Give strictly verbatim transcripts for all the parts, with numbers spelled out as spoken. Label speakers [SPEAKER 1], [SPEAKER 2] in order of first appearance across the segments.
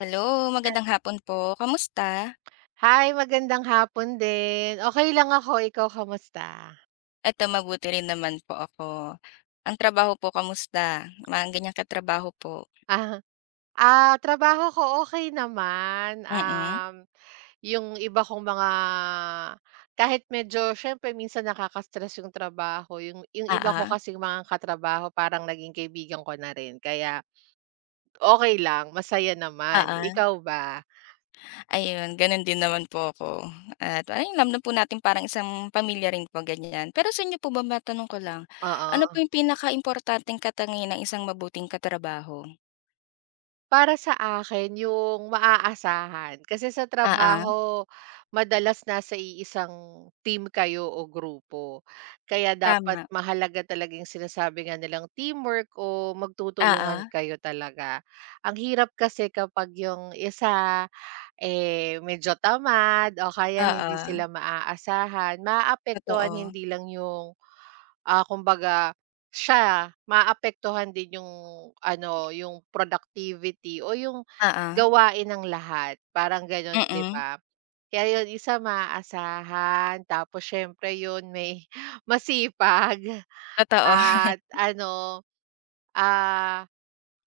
[SPEAKER 1] Hello, magandang hapon po. Kamusta?
[SPEAKER 2] Hi, magandang hapon din. Okay lang ako, ikaw kamusta?
[SPEAKER 1] Eto mabuti rin naman po ako. Ang trabaho po kamusta? Mga ganyan katrabaho po.
[SPEAKER 2] Ah, ah, Trabaho ko okay naman.
[SPEAKER 1] Mm.
[SPEAKER 2] Um, yung iba kong mga kahit medyo siyempre minsan nakaka-stress yung trabaho, yung yung iba ko
[SPEAKER 1] Oo,
[SPEAKER 2] kasing mga katrabaho parang naging kaibigan ko na rin kaya okay lang, masaya naman.
[SPEAKER 1] oo.
[SPEAKER 2] Ikaw ba?
[SPEAKER 1] Ayun, gano'n din naman po ako at ayun alam na po natin parang isang pamilya rin po ganyan. Pero sa inyo po ba matanong ko lang, ano po
[SPEAKER 2] Oo.
[SPEAKER 1] yung pinakaimportanteng katangian ng isang mabuting katrabaho?
[SPEAKER 2] Para sa akin yung maaasahan. Kasi sa
[SPEAKER 1] Oo,
[SPEAKER 2] trabaho madalas nasa iisang team kayo o grupo. Kaya dapat
[SPEAKER 1] tama.
[SPEAKER 2] mahalaga talaga yung sinasabi nga nilang teamwork o magtutulungan
[SPEAKER 1] Oo,
[SPEAKER 2] kayo talaga. Ang hirap kasi kapag yung isa, eh, medyo tamad o kaya hindi sila
[SPEAKER 1] oo,
[SPEAKER 2] maaasahan, maaapektuhan
[SPEAKER 1] totoo.
[SPEAKER 2] hindi lang yung. Ah, kumbaga siya maapektuhan din yung ano, yung productivity o yung
[SPEAKER 1] Oo,
[SPEAKER 2] gawain ng lahat, parang gano'n, 'di
[SPEAKER 1] mm,
[SPEAKER 2] ba? Kaya 'yun, isa maaasahan tapos siyempre 'yun may masipag.
[SPEAKER 1] totoo.
[SPEAKER 2] At ano, ah,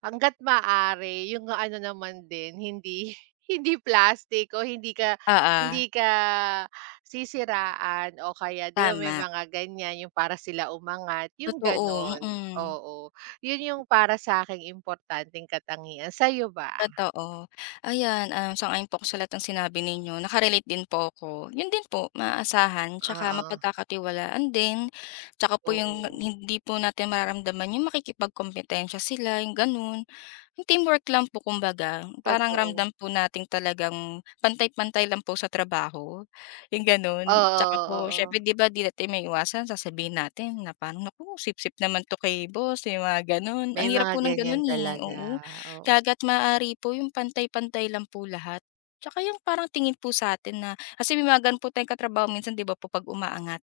[SPEAKER 2] hangga't maaari yung ano naman din hindi hindi plastic o hindi ka
[SPEAKER 1] Oo,
[SPEAKER 2] hindi ka sisiraan o kaya 'di ba may
[SPEAKER 1] tama.
[SPEAKER 2] mga ganyan yung para sila umangat, yung
[SPEAKER 1] Totoo,
[SPEAKER 2] gano'n.
[SPEAKER 1] mm,
[SPEAKER 2] Oo, yun yung para sa sa'king importanteng katangian, sa'yo ba?
[SPEAKER 1] totoo. Ayan, ah, sang-ayon po ako sa lahat ng sinabi ninyo, naka-relate din po ako. Yun din po, maaasahan tsaka
[SPEAKER 2] Oo,
[SPEAKER 1] mapagkakatiwalaan din, tsaka po yung
[SPEAKER 2] oo,
[SPEAKER 1] hindi po natin mararamdaman yung makikipagkompetensya sila, yung gano'n. Teamwork lang po kumbaga, parang
[SPEAKER 2] totoo.
[SPEAKER 1] ramdam po natin talagang pantay-pantay lang po sa trabaho, yung
[SPEAKER 2] Oo,
[SPEAKER 1] gano'n. Tsaka po
[SPEAKER 2] oo,
[SPEAKER 1] siyempre 'di
[SPEAKER 2] oo.
[SPEAKER 1] ba 'di natin maiwasan sasabihin natin na parang, "Naku sipsip naman 'to kay boss," yung mga gano'n.
[SPEAKER 2] May
[SPEAKER 1] Ang hirap
[SPEAKER 2] mga
[SPEAKER 1] po ng
[SPEAKER 2] ganyan
[SPEAKER 1] gano'n, eh,
[SPEAKER 2] talaga,
[SPEAKER 1] oo.
[SPEAKER 2] oo.
[SPEAKER 1] Kaya hangga't maaari po yung pantay-pantay lang po lahat. Tsaka yung parang tingin po sa'tin na kasi may mga gano'n po tayong katrabaho minsan 'di ba po 'pag umaangat.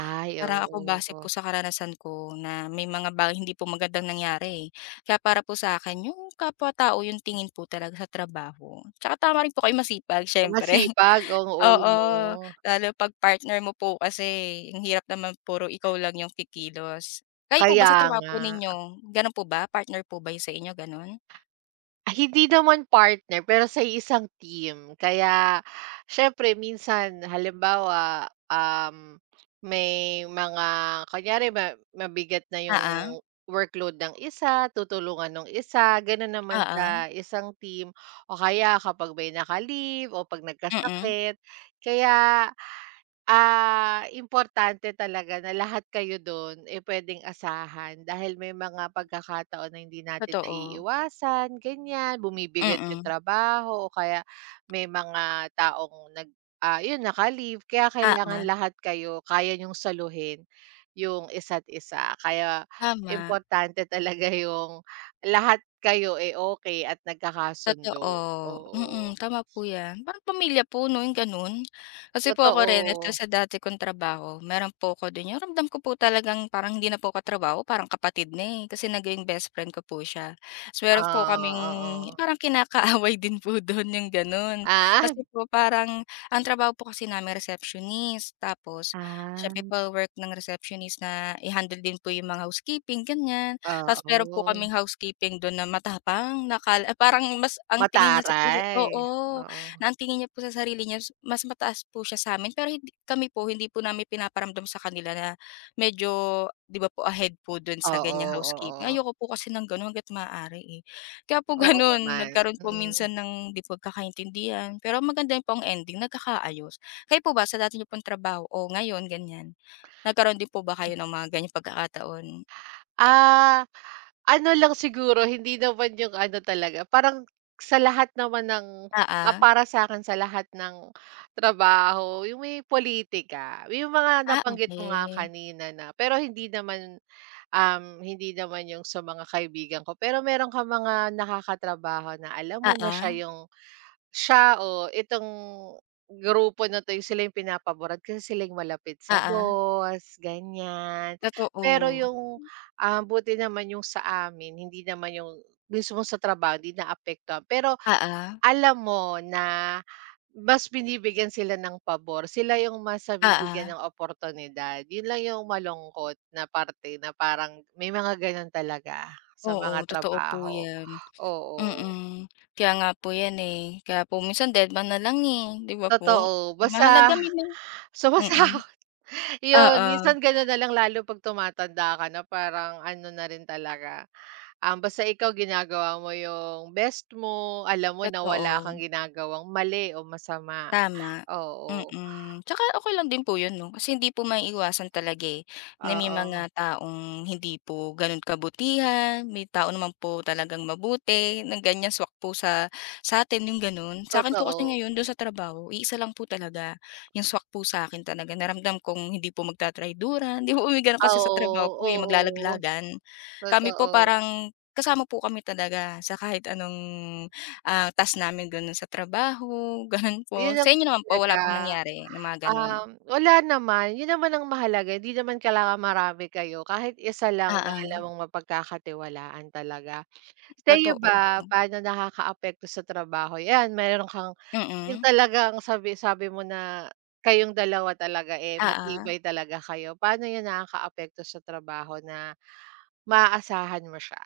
[SPEAKER 2] Ay,
[SPEAKER 1] Para ako base
[SPEAKER 2] oo.
[SPEAKER 1] po sa karanasan ko na may mga bagay hindi po magandang nangyari, eh. Kaya para po sa akin yung kapwa-tao yung tingin po talaga sa trabaho. Tsaka tama rin po kayong masipag siyempre,
[SPEAKER 2] Masipag, oo
[SPEAKER 1] oo.
[SPEAKER 2] 'no.
[SPEAKER 1] Lalo 'pag partner mo po kasi ang hirap naman puro ikaw lang yung kikilos. Kayo po ba
[SPEAKER 2] Kaya
[SPEAKER 1] sa trabaho
[SPEAKER 2] nga.
[SPEAKER 1] po ninyo, gano'n po ba? Partner po ba yung sa inyo gano'n?
[SPEAKER 2] Ah, Hindi naman partner pero sa isang team. Kaya syempre minsan halimbawa, um, may mga kunyari ma mabigat na yung
[SPEAKER 1] Oo,
[SPEAKER 2] workload ng isa, tutulungan ng isa, gano'n naman
[SPEAKER 1] oo,
[SPEAKER 2] sa isang team o kaya kapag may naka-leave o 'pag
[SPEAKER 1] mm,
[SPEAKER 2] nagkasakit. Kaya Ah, importante talaga na lahat kayo dun, eh, pwedeng asahan dahil may mga pagkakataon na hindi natin
[SPEAKER 1] totoo,
[SPEAKER 2] naiiwasan, ganyan. Bumibigat yung
[SPEAKER 1] mm,
[SPEAKER 2] trabaho o kaya may mga taong nag ah, yun naka-leave kaya
[SPEAKER 1] oo,
[SPEAKER 2] kailangan lahat kayo kaya yung saluhin yung isa't isa. Kaya
[SPEAKER 1] tama.
[SPEAKER 2] importante talaga yung lahat kayo, eh, okay at nagkakasundo.
[SPEAKER 1] Totoo,
[SPEAKER 2] Oo,
[SPEAKER 1] mm, tama po 'yan. Parang pamilya po 'no, yung gano'n. Kasi po ako rin ito
[SPEAKER 2] totoo.
[SPEAKER 1] sa dati kong trabaho, meron po ako din yung ramdam ko po talagang parang hindi na po katrabaho, parang kapatid na, eh, kasi naging best friend ko po siya. Ta's meron po kaming
[SPEAKER 2] Ah, oo.
[SPEAKER 1] parang kinakaaway din po do'n, yung gano'n.
[SPEAKER 2] Ah.
[SPEAKER 1] Kasi po parang ang trabaho po kasi namin receptionist, tapos siyempre
[SPEAKER 2] Ah.
[SPEAKER 1] pa work ng receptionist na i-handle din po yung mga housekeeping, ganiyan. Tapos meron po
[SPEAKER 2] Oo,
[SPEAKER 1] kaming housekeeping dun na matapang nakal akala ah, parang mas ang tingin niya sa puso
[SPEAKER 2] mataray,
[SPEAKER 1] oo,
[SPEAKER 2] oo.
[SPEAKER 1] na ang tingin niya po sa sarili niya mas mataas po siya sa'min pero hindi kami po hindi po namin pinaparamdam sa kanila na medyo 'di ba po ahead po dun sa ganyang
[SPEAKER 2] Oo,
[SPEAKER 1] housekeeping.
[SPEAKER 2] oo.
[SPEAKER 1] Ayoko po kasi ng gano'n hangga't maaari, eh. Kaya po
[SPEAKER 2] Oo
[SPEAKER 1] gano'n
[SPEAKER 2] naman,
[SPEAKER 1] nagkaroon po
[SPEAKER 2] mm.
[SPEAKER 1] minsan ng 'di pagkakaintindihan pero maganda po ang ending nagkakaayos. Kayo po ba sa dati niyo pong trabaho o ngayon ganyan, nagkaroon din po ba kayo ng mga ganyang pagkakataon?
[SPEAKER 2] Ah, ano lang siguro hindi naman yung ano talaga parang sa lahat naman ng
[SPEAKER 1] Oo.
[SPEAKER 2] ah, para sa'kin sa lahat ng trabaho yung may politika, yung mga
[SPEAKER 1] Ah,
[SPEAKER 2] nabanggit mo nga
[SPEAKER 1] okey.
[SPEAKER 2] kanina na pero hindi naman, um, hindi naman yung sa mga kaibigan ko pero meron kang mga nakakatrabaho na alam mo na
[SPEAKER 1] Oo,
[SPEAKER 2] siya yung. Siya, oh, itong grupo na 'to, yung sila yung pinapaboran kasi sila yung malapit sa
[SPEAKER 1] oo.
[SPEAKER 2] boss, ganyan. Pero
[SPEAKER 1] Totoo.
[SPEAKER 2] yung, ah, buti naman yung sa amin hindi naman yung mismo sa trabaho hindi naapektuhan. Pero
[SPEAKER 1] Oo,
[SPEAKER 2] alam mo na mas binibigyan sila ng pabor, sila yung mas
[SPEAKER 1] oo.
[SPEAKER 2] nabibigyan ng oportunidad. Yun lang yung malungkot na parte na parang may mga ganun talaga sa
[SPEAKER 1] Oo,
[SPEAKER 2] mga
[SPEAKER 1] totoo po
[SPEAKER 2] trabaho,
[SPEAKER 1] 'yan.
[SPEAKER 2] oo.
[SPEAKER 1] Mm, kaya nga po 'yan, eh. Kaya po minsan dedma na lang, eh, 'di ba po?
[SPEAKER 2] Totoo, basta
[SPEAKER 1] Mahalaga may mga mm,
[SPEAKER 2] sumasama.
[SPEAKER 1] oo,
[SPEAKER 2] Yun, minsan gano'n na lang lalo 'pag tumatanda ka na parang ano na rin talaga, um, basta ikaw ginagawa mo yung best mo, alam mo na wala
[SPEAKER 1] totoo.
[SPEAKER 2] kang ginagawang mali o masama.
[SPEAKER 1] Tama,
[SPEAKER 2] Oo,
[SPEAKER 1] mm. Tsaka okey lang din po 'yun 'no, kasi hindi po maiiwasan talaga, eh, na may
[SPEAKER 2] oo,
[SPEAKER 1] mga taong hindi po gano'n kabutihan, may tao naman po talagang mabuti na ganyan swak po sa sa'tin, yung gano'n. Sa'kin po kasi
[SPEAKER 2] totoo.
[SPEAKER 1] ngayon do'n sa trabaho, iisa lang po talaga yung swak po sa'kin talaga na ramdam kong hindi po magtatrayduran, hindi po kami gano'n kasi sa
[SPEAKER 2] Oo,
[SPEAKER 1] trabaho po, eh,
[SPEAKER 2] oo,
[SPEAKER 1] maglalaglagan. Kami po
[SPEAKER 2] totoo.
[SPEAKER 1] parang kasama po kami talaga sa kahit anong ah, task namin gano'n sa trabaho, gano'n
[SPEAKER 2] Yun
[SPEAKER 1] po.
[SPEAKER 2] ang
[SPEAKER 1] Sa inyo naman po
[SPEAKER 2] talaga.
[SPEAKER 1] wala pong nangyari na mga gano'n?
[SPEAKER 2] Um, wala naman, yun naman ang mahalaga hindi naman kailangan marami kayo kahit isa lang na
[SPEAKER 1] Oo,
[SPEAKER 2] alam mong mapagkakatiwalaan talaga. Sa'yo
[SPEAKER 1] totoo.
[SPEAKER 2] ba, paano nakakaapekto sa trabaho 'yan meron kang yung
[SPEAKER 1] Mm,
[SPEAKER 2] talagang sabi sabi mo na kayong dalawa talaga, eh,
[SPEAKER 1] oo.
[SPEAKER 2] matibay talaga kayo. Paano 'yun nakakaapekto sa trabaho na maaasahan mo siya?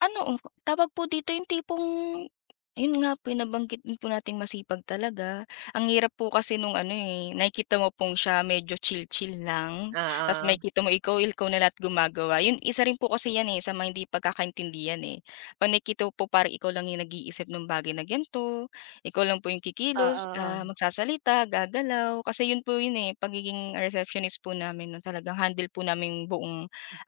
[SPEAKER 1] Ano, oh, tawag po dito yung tipong yun nga po, yung nabanggit din po nating masipag talaga. Ang hirap po kasi nung ano, eh, nakikita mo pong siya medyo chill-chill lang, ta's
[SPEAKER 2] Oo,
[SPEAKER 1] makikita mo ikaw, ikaw na lahat gumagawa. Yun, isa rin po kasi yan, eh, sa mga hindi pagkakaintindihan, eh. 'Pag nakikita mo po parang ikaw lang yung nag-iisip nung bagay na ganito, ikaw lang po yung
[SPEAKER 2] oo,
[SPEAKER 1] kikilos, ah,
[SPEAKER 2] oo,
[SPEAKER 1] magsasalita, gagalaw. Kasi yun po yun, eh, pagiging receptionist po namin nun talagang handle po namin yung buong,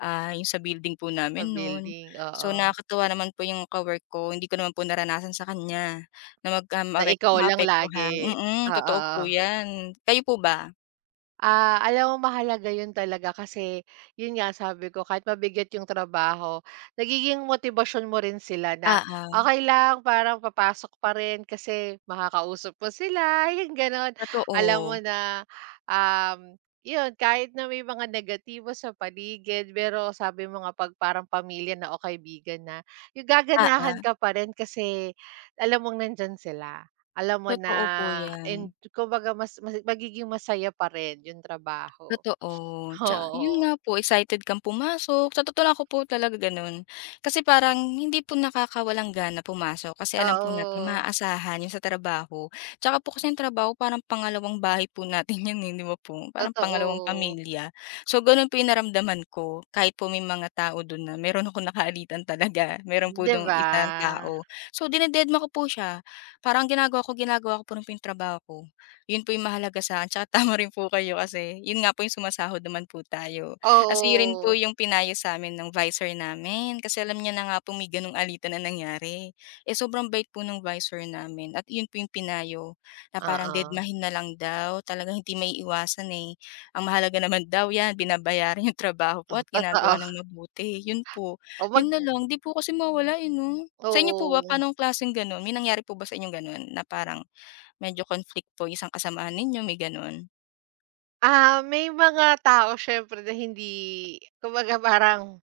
[SPEAKER 1] ah, yung sa building po
[SPEAKER 2] sa
[SPEAKER 1] namin nun.
[SPEAKER 2] building,
[SPEAKER 1] So,
[SPEAKER 2] oo,
[SPEAKER 1] nakakatuwa naman po yung ka ko, hindi ko naman po naranasan sa kanya na mag, um,
[SPEAKER 2] na
[SPEAKER 1] apek
[SPEAKER 2] ikaw lang
[SPEAKER 1] maapektuhan,
[SPEAKER 2] lagi,
[SPEAKER 1] mm,
[SPEAKER 2] oo.
[SPEAKER 1] totoo po 'yan. Kayo po ba?
[SPEAKER 2] Ah, alam mo mahalaga 'yun talaga kasi 'yun nga sabi ko kahit mabigat yung trabaho, nagiging motibasyon mo rin sila na
[SPEAKER 1] Oo,
[SPEAKER 2] okey lang parang papasok pa rin kasi makakausap mo sila, yung gano'n. Alam mo
[SPEAKER 1] totoo.
[SPEAKER 2] na, um, 'yun kahit na may mga negatibo sa paligid pero sabi mo nga 'pag parang pamilya na o kaibigan na, yung
[SPEAKER 1] Oo,
[SPEAKER 2] gaganahan ka pa rin kasi alam mong nandiyan sila. Alam mo na
[SPEAKER 1] totoo po 'yan.
[SPEAKER 2] and kumbaga mas mas magiging masaya pa rin yung trabaho.
[SPEAKER 1] Totoo, tsa yun
[SPEAKER 2] Oo.
[SPEAKER 1] nga po excited kang pumasok, sa totoo lang ako po talaga gano'n. Kasi parang hindi po nakakawalang gana pumasok kasi alam po natin
[SPEAKER 2] Oo,
[SPEAKER 1] maaasahan yung sa trabaho. Tsaka po kasi yung trabaho parang pangalawang bahay po natin yun, eh, 'di ba po? Parang pangalawang
[SPEAKER 2] totoo.
[SPEAKER 1] pamilya. So gano'n po yung naramdaman ko kahit po may mga tao do'n na meron akong nakaalitan talaga, meron po
[SPEAKER 2] 'Di
[SPEAKER 1] do'ng
[SPEAKER 2] ba?
[SPEAKER 1] isang tao. So dinededma ko po siya, parang ginagawa ko ginagawa ko pa rin po yung trabaho ko. Yun po yung mahalaga sa'kin tsaka tama rin po kayo kasi yun nga po yung sumasahod naman po tayo. Kasi yun rin
[SPEAKER 2] Oo.
[SPEAKER 1] po yung pinayo sa'min ng visor namin kasi alam niya na nga po may gano'ng alitan na nangyari. Eh, sobrang bait po ng visor namin at yun po yung pinayo na parang
[SPEAKER 2] Oo.
[SPEAKER 1] dedmahin na lang daw, talagang hindi maiiwasan, eh. Ang mahalaga naman daw 'yan binabayaran yung trabaho po
[SPEAKER 2] Oh,
[SPEAKER 1] at ginagawa
[SPEAKER 2] totoo.
[SPEAKER 1] ng mabuti, yun po.
[SPEAKER 2] O mag
[SPEAKER 1] Yun na lang, 'di po kasi mawala eh, 'no? Sa inyo po ba,
[SPEAKER 2] oo.
[SPEAKER 1] pa'nong klaseng gano'n? May nangyari po ba sa inyong gano'n na parang medyo conflict po isang kasamahan ninyo, may gano'n?
[SPEAKER 2] Ah, may mga tao siyempre na hindi kumbaga parang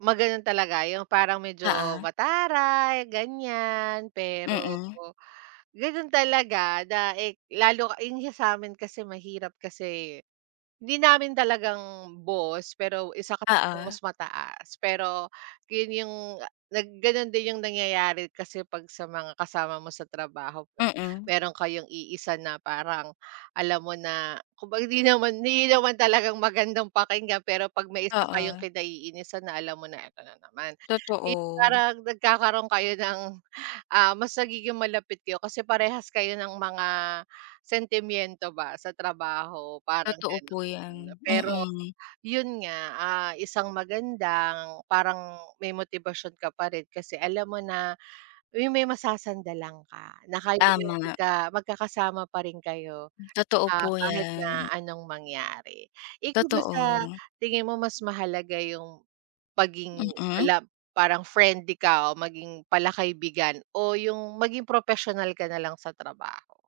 [SPEAKER 2] ma talaga yung parang medyo
[SPEAKER 1] Oo.
[SPEAKER 2] mataray, ganyan. Pero
[SPEAKER 1] Mm.
[SPEAKER 2] gano'n talaga na, eh, lalo yung sa amin kasi mahirap kasi. Hindi namin talagang boss, pero isa kasi ang mas
[SPEAKER 1] Oo.
[SPEAKER 2] mataas. Pero yun yung nag gano'n din yung nangyayari kasi 'pag sa mga kasama mo sa trabaho, 'pag
[SPEAKER 1] Mm.
[SPEAKER 2] meron kayong iisa na parang alam mo na kumbaga hindi naman hindi naman talagang magandang pakinggan, pero 'pag may isa kayong
[SPEAKER 1] Oo,
[SPEAKER 2] kinaiinisan na alam mo na, "Eto na naman." Yung
[SPEAKER 1] totoo.
[SPEAKER 2] parang nagkakaroon kayo ng, ah, mas nagiging malapit kayo kasi parehas kayo ng mga sentimiento ba sa trabaho, parang
[SPEAKER 1] Totoo po
[SPEAKER 2] gano'n.
[SPEAKER 1] 'yan,
[SPEAKER 2] Mm, Pero
[SPEAKER 1] mm.
[SPEAKER 2] yun nga, ah, isang magandang parang may motibasyon ka pa rin kasi alam mo na yung may masasandalan ka na kayo yung
[SPEAKER 1] Tama,
[SPEAKER 2] magka magkakasama pa rin kayo,
[SPEAKER 1] totoo
[SPEAKER 2] ah,
[SPEAKER 1] po
[SPEAKER 2] kahit
[SPEAKER 1] 'yan.
[SPEAKER 2] na anong mangyari. Ikaw ba sa
[SPEAKER 1] Totoo,
[SPEAKER 2] tingin mo mas mahalaga yung paging
[SPEAKER 1] mm.
[SPEAKER 2] pala parang friendly ka o maging palakaibigan o yung maging propesyonal ka na lang sa trabaho?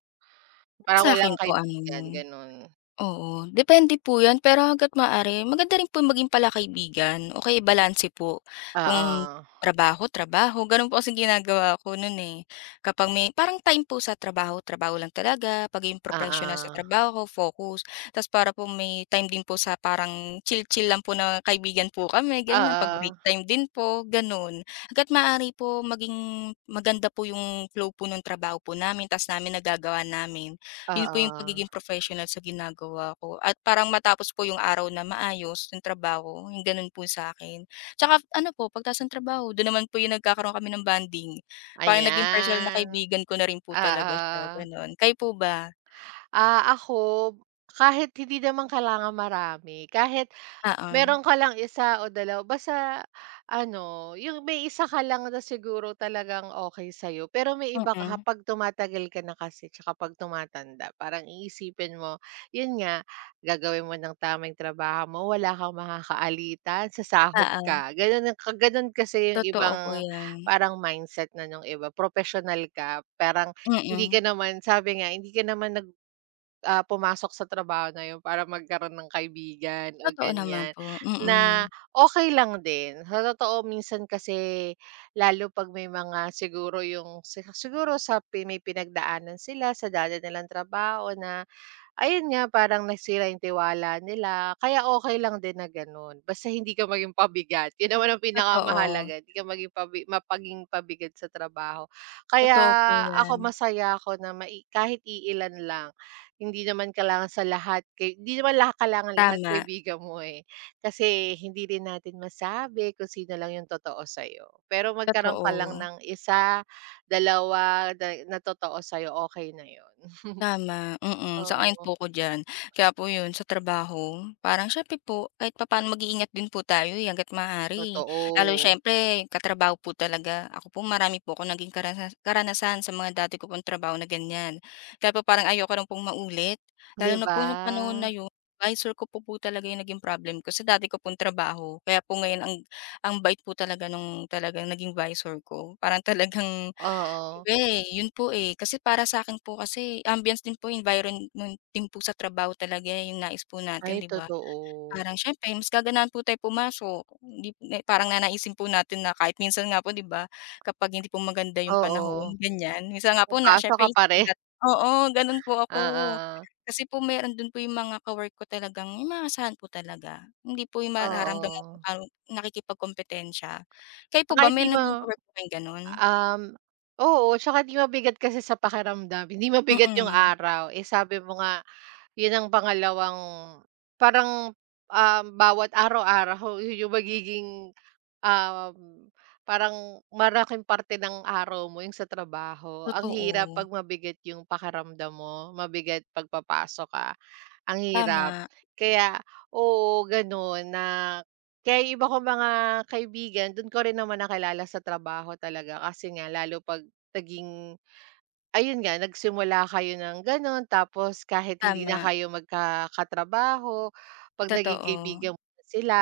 [SPEAKER 1] Para
[SPEAKER 2] Parang walang
[SPEAKER 1] sa'kin po
[SPEAKER 2] kaibigan,
[SPEAKER 1] ano
[SPEAKER 2] ganun.
[SPEAKER 1] oo, depende po 'yan pero hangga't maaari maganda rin po maging palakaibigan o kaya balanse po. Kung
[SPEAKER 2] Oo,
[SPEAKER 1] trabaho, trabaho gano'n po kasing ginagawa ko no'n, eh. Kapag may parang time po sa trabaho, trabaho lang talaga, pagiging propesyonal sa
[SPEAKER 2] oo,
[SPEAKER 1] trabaho, focus. Tapos para po may time din po sa parang chill-chill lang po na kaibigan po kami ganyan, 'pag break
[SPEAKER 2] oo.
[SPEAKER 1] time din po, gano'n. Hangga't maaari po maging maganda po yung flow po nung trabaho po namin ta's namin nagagawa namin. Yun po yung
[SPEAKER 2] Oo,
[SPEAKER 1] pagiging professional sa ginagawa ko at parang matapos po yung araw na maayos yung trabaho, yung ganun po sa akin. Tsaka ano po pagtapos ng trabaho dun naman po yung nagkakaroon kami ng bonding, parang naging personal na
[SPEAKER 2] ayan,
[SPEAKER 1] kaibigan ko na rin po talaga siya
[SPEAKER 2] oo.
[SPEAKER 1] gano'n. Kayo po ba?
[SPEAKER 2] Ah, ako kahit hindi naman kailangan marami, kahit
[SPEAKER 1] Oo,
[SPEAKER 2] meron ka lang isa o dalawa basta ano, yung may isa ka lang na siguro talagang okey sa'yo, pero may iba ka
[SPEAKER 1] mm,
[SPEAKER 2] kapag tumatagal ka na kasi tsaka 'pag tumatanda parang iisipin mo, yun nga, gagawin mo ng tamang trabaho mo, wala kang makakaalitan, sasahod
[SPEAKER 1] oo,
[SPEAKER 2] ka, ganun ang ka ganun kasi yung
[SPEAKER 1] totoo po
[SPEAKER 2] ibang
[SPEAKER 1] 'yan.
[SPEAKER 2] parang mindset na nung iba. Professional ka, parang hindi ka
[SPEAKER 1] Mm,
[SPEAKER 2] naman sabi nga, hindi ka naman nag Ah, pumasok sa trabaho na yun para magkaroon ng kaibigan o
[SPEAKER 1] totoo naman
[SPEAKER 2] ganyan,
[SPEAKER 1] po,
[SPEAKER 2] na
[SPEAKER 1] mm,
[SPEAKER 2] okay lang din. Sa totoo minsan kasi lalo 'pag may mga siguro yung si siguro sa pi may pinagdaanan sila sa dati nilang trabaho na. Ayun nga, parang nasira yung tiwala nila, kaya okey lang din na gano'n, basta hindi ka maging pabigat, yun naman ang
[SPEAKER 1] totoo,
[SPEAKER 2] pinakamahalaga, hindi ka maging pabi mapaging pabigat sa trabaho. Kaya
[SPEAKER 1] totoo po 'yan.
[SPEAKER 2] ako masaya ako na mai kahit iilan lang, hindi naman kailangan sa lahat kay hindi naman lahat kailangan lahat
[SPEAKER 1] Tama,
[SPEAKER 2] kaibigan mo, eh, kasi hindi rin natin masabi kung sino lang yung totoo sa'yo. Pero magkaroon ka
[SPEAKER 1] totoo.
[SPEAKER 2] lang ng isa, dalawa na na totoo sa'yo, okey na yun,
[SPEAKER 1] Tama, mm, sang-ayon
[SPEAKER 2] oo.
[SPEAKER 1] po ako diyan. Kaya po 'yun sa trabaho, parang siyempre po kahit papaano mag-iingat din po tayo, eh, hangga't maaari. Lalo
[SPEAKER 2] Totoo,
[SPEAKER 1] siyempre katrabaho po talaga. Ako po marami po akong naging karana karanasan sa mga dati ko pong trabaho na ganiyan. Kaya po parang ayoko rin pong maulit,
[SPEAKER 2] 'di
[SPEAKER 1] lalo na
[SPEAKER 2] ba?
[SPEAKER 1] po sa panahon na 'yun advisor ko po po talaga 'yung naging problem ko sa dati ko pong trabaho. Kaya po ngayon ang ang bait po talaga nung talagang naging visor ko. Parang talagang
[SPEAKER 2] Oo.
[SPEAKER 1] iba, eh, yun po, eh. Kasi para sa'kin po kasi ambiance din po, environment din po sa trabaho talaga eh, yung nais po
[SPEAKER 2] Ay
[SPEAKER 1] natin, 'di ba?
[SPEAKER 2] totoo.
[SPEAKER 1] Parang siyempre mas gaganahan po tayo pumasok, hindi eh, parang nanaisin po natin na kahit minsan nga po, 'di ba, kapag hindi po maganda yung
[SPEAKER 2] Oo,
[SPEAKER 1] panahon, ganyan. Minsan nga po na
[SPEAKER 2] papasok ka
[SPEAKER 1] siyempre
[SPEAKER 2] pa
[SPEAKER 1] isipin
[SPEAKER 2] rin,
[SPEAKER 1] nat oo, gano'n po ako.
[SPEAKER 2] oo,
[SPEAKER 1] Kasi po meron do'n po yung mga ka-work ko talagang yung maasahan po talaga. Hindi po yung mararamdaman
[SPEAKER 2] oo.
[SPEAKER 1] kung parang nakikipagkompetensya. Kayo po
[SPEAKER 2] 'Tsaka
[SPEAKER 1] ba may
[SPEAKER 2] hindi
[SPEAKER 1] naging
[SPEAKER 2] mo.
[SPEAKER 1] ka-work po kayong gano'n?
[SPEAKER 2] Um, oo, tsaka 'di mabigat kasi sa pakiramdam, hindi mabigat yung
[SPEAKER 1] Mm.
[SPEAKER 2] araw. Eh, sabi mo nga, yun ang pangalawang parang, um, bawat araw-araw yun yung magiging, um, parang malaking parte ng araw mo yung sa trabaho. Ang hirap
[SPEAKER 1] Totoo.
[SPEAKER 2] 'pag mabigat yung pakiramdam mo, mabigat 'pag papasok ka, ang hirap.
[SPEAKER 1] Tama,
[SPEAKER 2] Kaya oo, ganun na kaya yung iba kong mga kaibigan dun ko rin naman nakilala sa trabaho talaga kasi nga lalo 'pag naging ayun nga nagsimula kayo ng gano'n tapos kahit hindi na
[SPEAKER 1] tama,
[SPEAKER 2] kayo magka katrabaho, 'pag naging
[SPEAKER 1] totoo,
[SPEAKER 2] kaibigan mo na sila,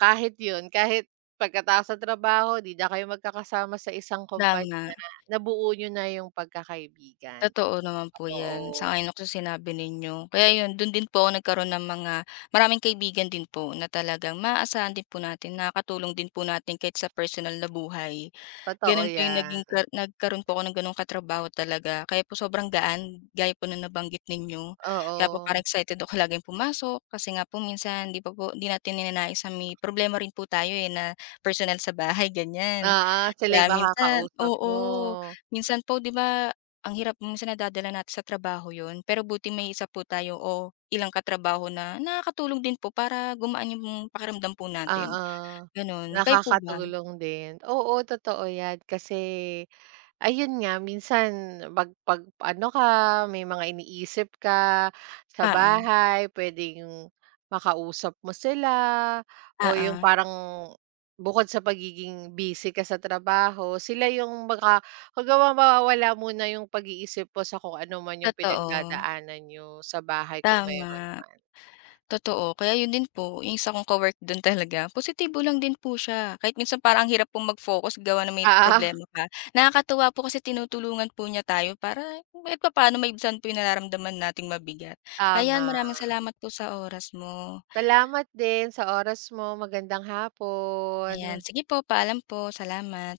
[SPEAKER 2] kahit yun, kahit pagkatapos ng trabaho 'di na kayo magkakasama sa isang
[SPEAKER 1] tama.
[SPEAKER 2] kumpanya, nabuo niyo na yung pagkakaibigan.
[SPEAKER 1] Totoo naman po 'yan,
[SPEAKER 2] Oo,
[SPEAKER 1] sang-ayon ako sa sinabi ninyo. Kaya 'yun, dun din po ako nagkaroon ng mga maraming kaibigan din po na talagang maaasahan din po natin, nakakatulong din po natin kahit sa personal na buhay.
[SPEAKER 2] totoo
[SPEAKER 1] Gano'n po 'yung naging
[SPEAKER 2] yan.
[SPEAKER 1] ka nagkaroon po ako ng gano'ng katrabaho talaga. Kaya po sobrang gaan, gaya po ng nabanggit ninyo. Kaya po
[SPEAKER 2] Oo,
[SPEAKER 1] parang excited ako laging pumasok kasi nga po minsan 'di pa po 'di natin ninanais na may problema rin po tayo, eh, na personal sa bahay, ganyan.
[SPEAKER 2] oo, sila yung
[SPEAKER 1] Kaya minsan
[SPEAKER 2] makakausap mo.
[SPEAKER 1] oo, minsan po 'di ba, ang hirap minsan nadadala natin sa trabaho 'yun, pero buti may isa po tayo o ilang katrabaho na nakakatulong din po para gumaan yung pakiramdam po natin,
[SPEAKER 2] Oo,
[SPEAKER 1] gano'n. Kayo po ba?
[SPEAKER 2] nakakatulong din. Oo, totoo 'yan kasi ayun nga minsan 'pag 'pag ano ka, may mga iniisip ka sa
[SPEAKER 1] Oo,
[SPEAKER 2] bahay, puwedeng makausap mo sila o yung
[SPEAKER 1] oo,
[SPEAKER 2] parang bukod sa pagiging busy ka sa trabaho, sila yung maka kumbaga mawawala muna yung pag-iisip po sa kung ano man yung
[SPEAKER 1] totoo,
[SPEAKER 2] pinagdadaanan niyo sa bahay kung meron
[SPEAKER 1] tama.
[SPEAKER 2] man.
[SPEAKER 1] Totoo, kaya yun din po, yung isa kong ka-work doon talaga, positibo lang din po siya. Kahit minsan parang ang hirap pong mag-focus gawa ng may
[SPEAKER 2] Ah,
[SPEAKER 1] problema ka, nakakatuwa po kasi tinutulungan po niya tayo para kahit pa paano maibsan po yung nararamdaman nating mabigat. Ayan,
[SPEAKER 2] tama.
[SPEAKER 1] maraming salamat po sa oras mo.
[SPEAKER 2] Salamat din sa oras mo. Magandang hapon.
[SPEAKER 1] Ayan, sige po, paalam po, salamat.